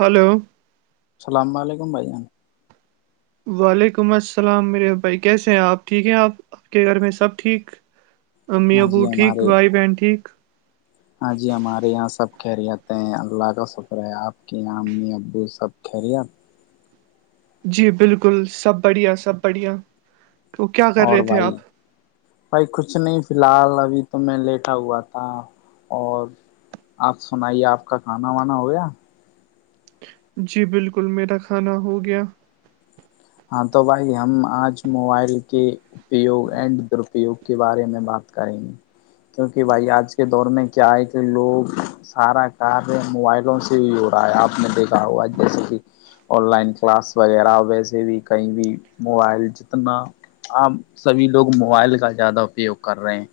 hello السلام علیکم بھائی جان وعلیکم السلام میرے بھائی کیسے ہیں آپ ٹھیک ہیں آپ آپ کے گھر میں سب ٹھیک امی ہاں جی ابو ٹھیک ہمارے بھائی بہن ٹھیک ہاں جی ہمارے یہاں سب خیریت ہیں اللہ کا شکر ہے آپ کے یہاں امی ابو سب خیریت جی بالکل سب بڑھیا سب بڑھیا تو کیا کر اور رہے تھے بھائی آپ بھائی کچھ نہیں فی الحال ابھی تو میں لیٹا ہوا تھا اور آپ سنائیے آپ کا کھانا وانا ہو گیا جی بالکل میرا کھانا ہو گیا ہاں تو بھائی ہم آج موبائل کی اپیوگ اینڈ درپیوگ کے بارے میں بات کریں گے کیونکہ بھائی آج کے دور میں کیا ہے کہ لوگ سارا کاریہ موبائلوں سے ہی ہو رہا ہے آپ نے دیکھا ہوا جیسے کہ آن لائن کلاس وغیرہ ویسے بھی کہیں بھی موبائل جتنا آپ سبھی لوگ موبائل کا زیادہ اپیوگ کر رہے ہیں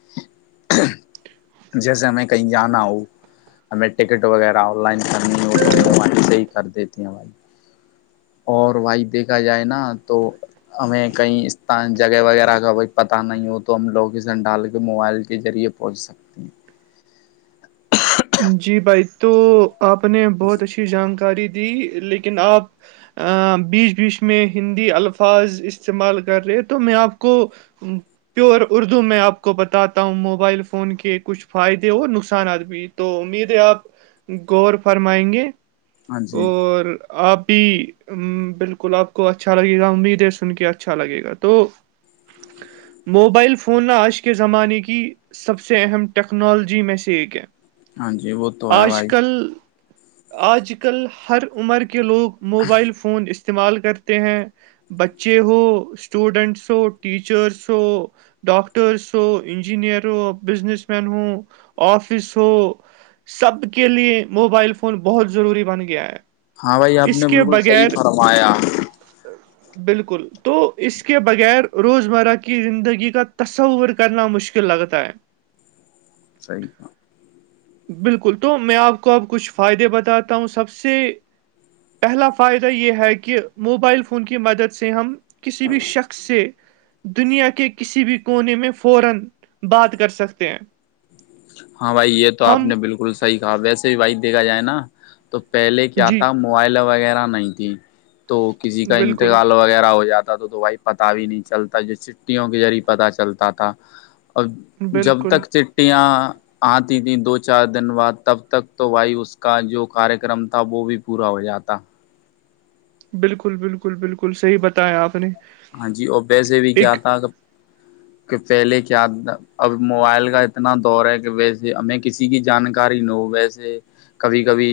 جیسے میں کہیں جانا ہو ہمیں ٹکٹ وغیرہ آن لائن کرنی ہوتی توائیں سے ہی کر دیتی ہیں ہماری اور وھائی دیکھا جائے نا تو ہمیں کہیں اسان جگہ وغیرہ کائی پت نہیں ہو تو ہم لوکیشن ڈال کے موبائل کے ریعے پہنچ سکتے ہیں جی بھائی تو آپ نے بہت اچھی جانکاری دی لیکن آپ بیچ بیچ میں ہندی الفاظ استعمال کر رہے تو میں آپ کو ہوں پیور اردو میں آپ کو بتاتا ہوں موبائل فون کے کچھ فائدے اور نقصانات بھی تو امید ہے آپ غور فرمائیں گے ہاں جی اور آپی بالکل آپ کو اچھا لگے گا امیدیں سن کے اچھا لگے گا تو موبائل فون نہ آج کے زمانے کی سب سے اہم ٹیکنالوجی میں سے ایک ہے [unintelligible] آج کل آج کل ہر عمر کے لوگ موبائل فون استعمال کرتے ہیں بچے ہو اسٹوڈینٹس ہو ٹیچرس ہو ڈاکٹرس ہو انجینئر ہو بزنس مین ہو آفس ہو تو سب کے لیے موبائل فون بہت ضروری بن گیا ہے ہاں بھائی آپ اس نے کے بالکل صحیح بغیر فرمایا [inaudible] بالکل تو اس کے بغیر روزمرہ کی زندگی کا تصور کرنا مشکل لگتا ہے صحیح کا [unintelligible] بالکل تو میں آپ کو اب کچھ فائدے بتاتا ہوں سب سے پہلا فائدہ یہ ہے کہ موبائل فون کی مدد سے ہم کسی بھی شخص سے دنیا کے کسی بھی کونے میں فورا بات کر سکتے ہیں ہاں بھائی یہ تو آپ ہم نے بالکل صحیح کہا ویسے بھی بھائی دیکھا جائے نا تو پہلے کیا جی تھا موبائل وغیرہ نہیں تھی تو کسی کا بالکل انتقال وہ وغیرہ ہو جاتا تو تو بھائی پتتا بھی نہیں چلتا جو چھٹیوں کے ذریع پتا چلتا تھا اب جب بالکل تک چٹیاں آتی تھیں دو چار دن بعد تب تک تو بھائی اس کا جو کارکرم تھا وہ بھی [unintelligible] پورا ہو جاتا بالکل بالکل بالکل صحیح بتایا آپ نے ہاں جی اور ویسے بھی کیا تھا ا [unintelligible] ہاں [unintelligible] کہ پہلے کیا اب موبائل کا اتنا دور ہے کہ ویسے ہمیں کسی ک کی جانکاری نو ویسے کبھی کبھی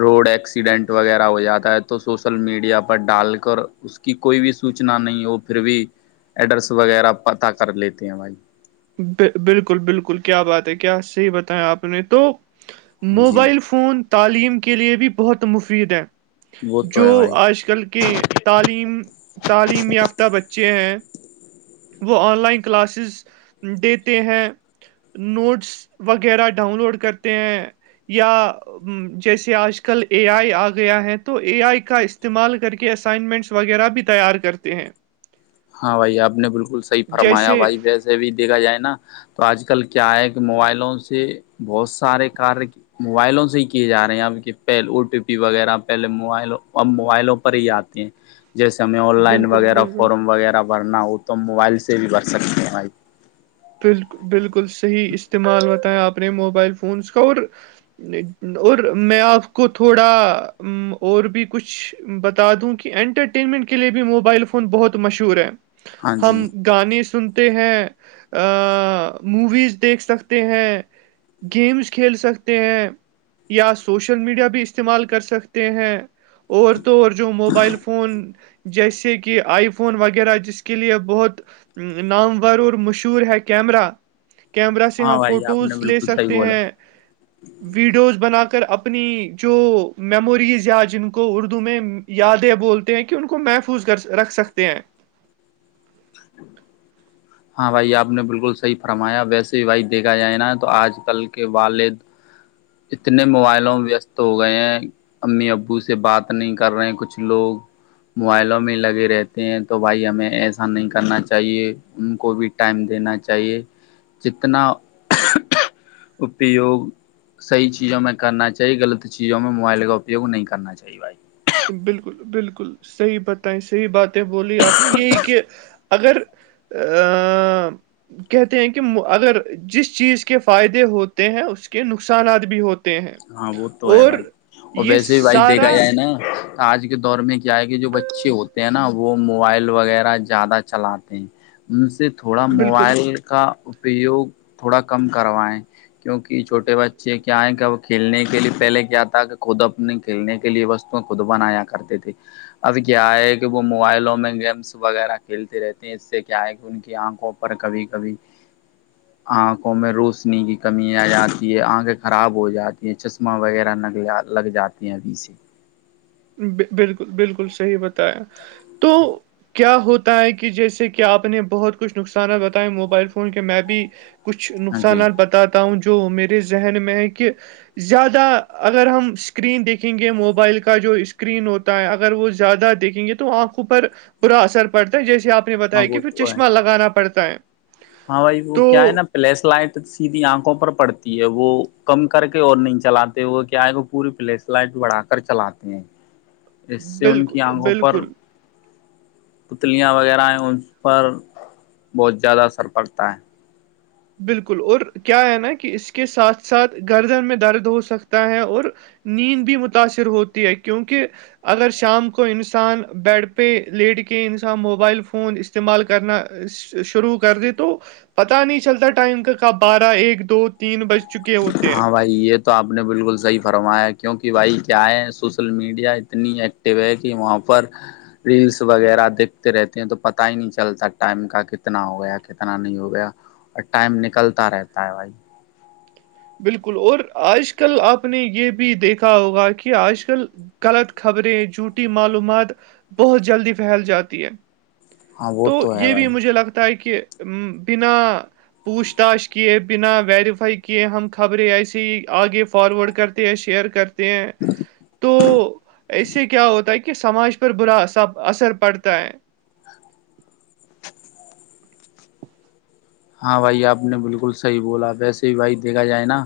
روڈ ایکسیڈنٹ وغیرہ ہو جاتا ہے تو سوشل میڈیا پر ڈال کر اس کی کوئی بھی سوچنا نہیں ہو پھر بھی ایڈرس وغیرہ پتا کر لیتے ہیں بھائی بالکل بالکل کیا بات ہے کیا صحیح بتیایں آپ نے تو جی موبائل فون تعلیم کے لیے بھی بہت مفید ہے وہ تو جو ہے بھائی آج کل کے تعلیم تعلیم یافتہ بچے ہیں وہ آن لائن کلاسز دیتے ہیں نوٹس وغیرہ ڈاؤن لوڈ کرتے ہیں یا جیسے آج کل اے آئی آ گیا ہے تو اے آئی کا استعمال کر کے اسائنمنٹس وغیرہ بھی تیار کرتے ہیں ہاں بھائی آپ نے بالکل صحیح فرمایا جیسے بھائی ویسے بھی دیکھا جائے نا [unintelligible] تو آج کل کیا ہے کہ موبائلوں سے بہت سارے کار موبائلوں سے ہی کیے جا رہے ہیں اب پہ او ٹی پی وغیرہ پہلے موائل اب موبائلوں پر ہی آتے کہ [unintelligible] جیسے ہمیں آن لائن بالکل وغیرہ بالکل فارم وغیرہ بھرنا ہو تو ہم موبائل سے بھی بھر سکتے ہیںائی بالکل بالکل صحیح استعمال ہوتا ہے آپ نے موبائل فونس کا اور [unintelligible] اور میں آپ کو تھوڑا اور بھی کچھ بتا دوں کہ انٹرٹینمنٹ کے لیے بھی موبائل فون بہت مشہور ہے ہاں جی ہم گانے سنتے ہیں موویز دیکھ سکتے ہیں گیمس کھیل سکتے ہیں یا سوشل میڈیا بھی استعمال کر سکتے ہیں اورور طور جو موبائل فون [unintelligible] جیسے کہ آئی فون وغیرہ جس کے لیے بہت نامور اور مشکل ور ہے کیمرا کیمرا سے ہم ہاں بھائی آپ نے فوٹوز لے بالکل صحیح سکتے بولا ہیں ویڈیوز بنا کر اپنی جو میموریز یا جن کو اردو میں یادیں بولتے ہیں کہ ان کو محفوظ کر رکھ سکتے ہیں [inaudible] ہاں بھائی آپ نے بالکل صحیح فرمایا ویسے ہی بھائی دیکھا جائے نا تو آج کل کے والد اتنے موبائلوں وست ہو گئے ہیں امی ابو سے بات نہیں کر رہے کچھ لوگ موبائلوں میں لگے رہتے ہیں تو بھائی ہمیں ایسا نہیں کرنا چاہیے ان کو بھی ٹائم دینا چاہیے جتنا اپیوگ صحی چیزوں میں کرنا چاہی غلط چیزوں میں موبائل کا اپیوگ نہیں کرنا چاہیے بھائی بالکل بالکل صحیح بتائیں صحیح باتیں بولی آپ نے یہی کہ اگر ا کہتے ہیں کہ اگر جس چیز کے فائدے ہوتے ہیں اس کے نقصانات بھی ہو ہاں وہ تو ہے بھائی اور یہ ویسے بھی بھائی سارا دیکھا جائے نا آج کے دور میں کیا ہے کہ جو بچے ہوتے ہیں نا وہ موبائل وغیرہ زیادہ چلاتے ہیں ان سے تھوڑا بالکل موبائل کا اپیوگ تھوڑا کم کروائیں کیونک چھوٹے بچے کیائ کب [unintelligible] کھیلنے کے لیے پہلے کیا تھا کہ خود اپنے کھیلنے کے لیے وو خود بنایا کرتی تھے ابھی کیا ہے کہ وہ موبائلوں میں گیمس وغیرہ کھیلتے رہتے ہیں اس سے کیا ہے کہ ان کی آنکھوں پر کبھی کبھی آنکھوں میں روشنی کی کمی آ جاتی ہے آنکھیں خراب ہو جاتی یہ چشمہ وغیرہ نگ لگ جاتے ہیں ابھی سے بالکل بالکل صحیح بتایا تو کیا ہوتا ہے کہ جیسے کہ آپ نے بہت کچھ نقصانات بتائے موبائل فون کے میں بھی کچھ ہاں جی نقصانات بتاتا ہوں جو میرے ذہن میں ہے کہ زیادہ اگر ہم اسکرین دیکھیں گے موبائل کا جو اس اسکرین ہوتا ہے اگر وہ زیادہ دیکھیں گے تو آنکھوں پر برا اثر پڑتا ہے جیسے آپ نے ہاں بتایا وہ کہ پھر تو ہے چشمہ لگانا پڑتا ہے ہاں بھائی وہ تو کیا ہے نا پلیس لائٹ سیدھی آنکھوں پر پڑتی ہے وہ کم کر کے اور نہیں چلاتے وہ کیا آئے گ وہ پوری پلیس فلائٹ بڑا کر چلاتے ہیں اس سے ان کی بالکل آنکھوں پر بالکل پتلیاں وغیرہ ہیں ان پر بہت زیادہ اثر پڑتا ہے بالکل اور کیا ہے نا کہ اس کے ساتھ ساتھ گردن میں درد ہو سکتا ہے اور نیند بھی متاثر ہوتی ہے کیونکہ اگر شام کو انسان بیڈ پہ لیٹ کے انسان موبائل فون استعمال کرنا شروع کر د تو پتا نہیں چلتا ٹائم کا کب بارہ ایک دو تین بج چکے ہوتے ہیں ہاں بھائی یہ تو آپ نے بالکل صحیح فرمایا کیوںکہ بھائی کیا ہے سوشل میڈیا اتنی ایک ہے کہ وہاں پر ریلس وغیرہ دیکھتے رہتے ہیں تو پتاہ ہی نہیں چلتا ٹائم کا کتنا ہو گیا کتنا نہیں ہو گیا اور ٹائم نکلتا رہتا ہے بھائی بالکل اور آج کل آپ نے یہ بھی دیکھا ہوگا کہ آج کل غلط خبریں جھوٹی معلومات بہت جلدی پھیل جاتی ہے ہاں وہ تو ہے یہ بھی بھائی مجھے لگتا ہے کہ بنا پوچھ تاچھ کیے بنا ویریفائی کیے ہم خبریں ایسے ہی آگے فارورڈ کرتے ہیں شیئر کرتے ہیں تو اس سے کیا ہوتا ہے کہ کہ سماج پر براا اثر پڑتا ہے ہاں بھائی آپ نے بالکل صحیح بولا ویسے ہی بھائی دیکھا جائے نا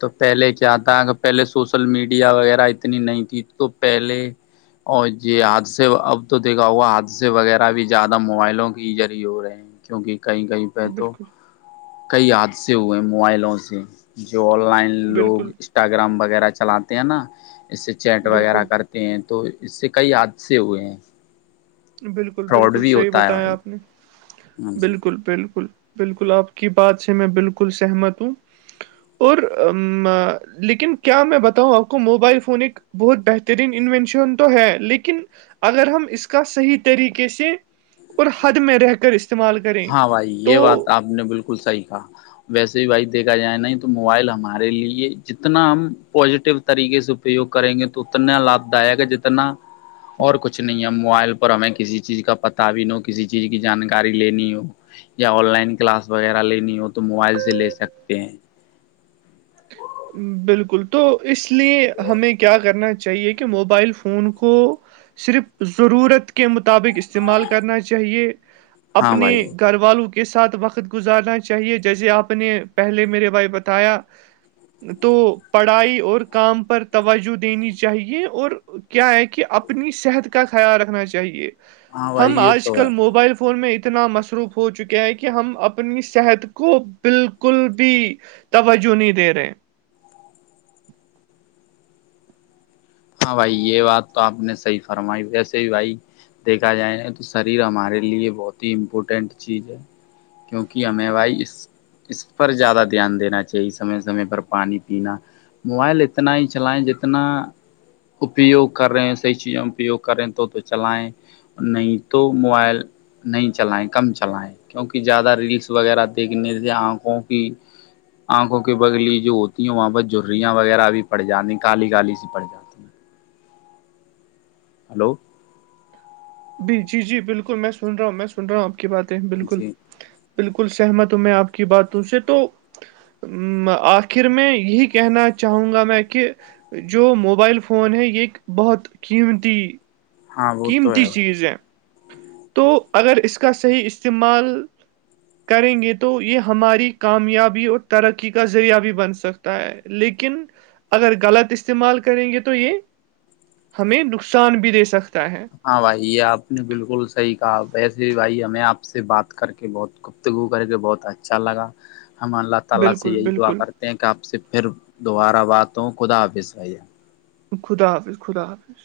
تو پہلے کیا تھا ا کہ پہلے سوشل میڈیا وغیرہ اتنی نہیں تھی تو پہلے اور یہی حادثے اب تو دیکھا ہوگا حادثے وغیرہ بھی زیادہ موبائلوں کے ہی ذریعے ہو رہے ہیں کیونکہ کئی کیں پہ تو بالکل کئی حادثے ہوئے موبائلوں سے جو آن لائن لوگ بالکل انسٹاگرام وغیرہ چلاتے ہیں نا اس سے چیٹ وغیرہ بالکل کرتے تے ہیں تو اس سے کئی حادثے ہوئے ہیں بالکل فراڈ بالکل بھی صحیح ہوتا ہے بتایا بھائی آپ نے ہاں جی بالکل بالکل بالکل آپ کی بات سے میں بالکل سہمت ہوں اور لیکن کیا میں بتاؤں آپ کو موبائل فون ایک بہت بہترین انوینشن تو ہے لیکن اگر ہم اس کا صحیح طریقے سے اور حد میں رہ کر اس ہاں بھائی یہ بات آپ نے بالکل صحی کہا ویسے ہی بھائی دیکھا جائے نہیں تو موبائل ہمارے لیے جتنا ہم پزیٹو طریقے سے اپیوگ کریں گے تو اتنا لابھ دائک ہے جتنا اور کچھ نہیں ہے موبائل پر ہمیں کسی چیز کا پتا بھی نو کسی چیز کی جانکاری لینی ہو یا آن لائن کلاس وغیرہ لینی ہو تو موبائل سے لے سکتے ہیں بالکل تو اس لیے ہمیں کیا کرنا چاہیے کہ موبائل فون فون کو صرف ضرورت کے مطابق استعمال کرنا چاہیے ہاں اپنے بھائی گھر والو کے ساتھ وقت گزارنا چاہیے جیسے آپ نے پہلے میرے بھائی بتایا تو پڑھائی اور کام پر توجہ دینی چاہیے اور کیا ہے کہ اپنی صحت کا خیال رکھنا چاہیے ہاں بھائی ہم یہ آج تو کل ہے موبائل فون میں اتنا مسور روف ہو چکے ہے کہ ہم اپنی صحت کو بالکل بھی توجہ نہیں دے رہے ہاں بھائی یہ بات تو آپ نے صحیح فرمائی ویسے ہی بھائی دیکھا جائے گا تو شریر ہمارے لیے بہت ہی امپورٹینٹ چیز ہے کیونکہ ہمیں بائی اس اس پر زیادہ دھیان دینا چاہیے سمے سمے پر پانی پینا موبائل اتنا ہی چلائیں جتنا اپیوگ کر رہے ہیں صحیح چیز اپیوگ کر رہے ہیں تو تو چلائیں نہیں تو موبائل نہیں چلائیں کم چلائیں کیونکہ زیادہ ریلس وغیرہ دیکھنے سے آنکھوں کی آنکھوں کی بگلی جو ہوتی ہے وہاں پر جریاں وغیرہ بھی پڑ جاتی کالی کالی سی پڑ جاتی [inaudible] ہلو جی جی بالکل میں سن رہا ہوں میں سن رہا ہوں آپ کی باتیں بالکل جی بالکل سہمت ہوں میں آپ کی باتوں سے تو آخر میں یہی کہنا چاہوں گا میں کہ جو موبائل فون ہے یہ ایک بہت قیمتی ہاں وہ تو قیمتی ہے بھائی چیزیں تو اگر اس کا صحیح استعمال کریں گے تو یہ ہماری کامیابی اور ترقی کا ذریعہ بھی بن سک ہے لیکن اگر غلط استعمال کریں گے تو یہ ہمیں نقصان بھی دے سکتا ہے ہاں بھائی یہ آپ نے بالکل صحیح کہا ویسے ہی بھائی ہمیں آپ سے بات کر کے بہت گفتگو کر کے بہت اچھا لگا ہم اللہ بالکل یہی دعا بالکل کرتے ہیں کہ اپ سے پھر دوبارہ بات ہوں خدا حافظ خدا حافظ خدا حافظ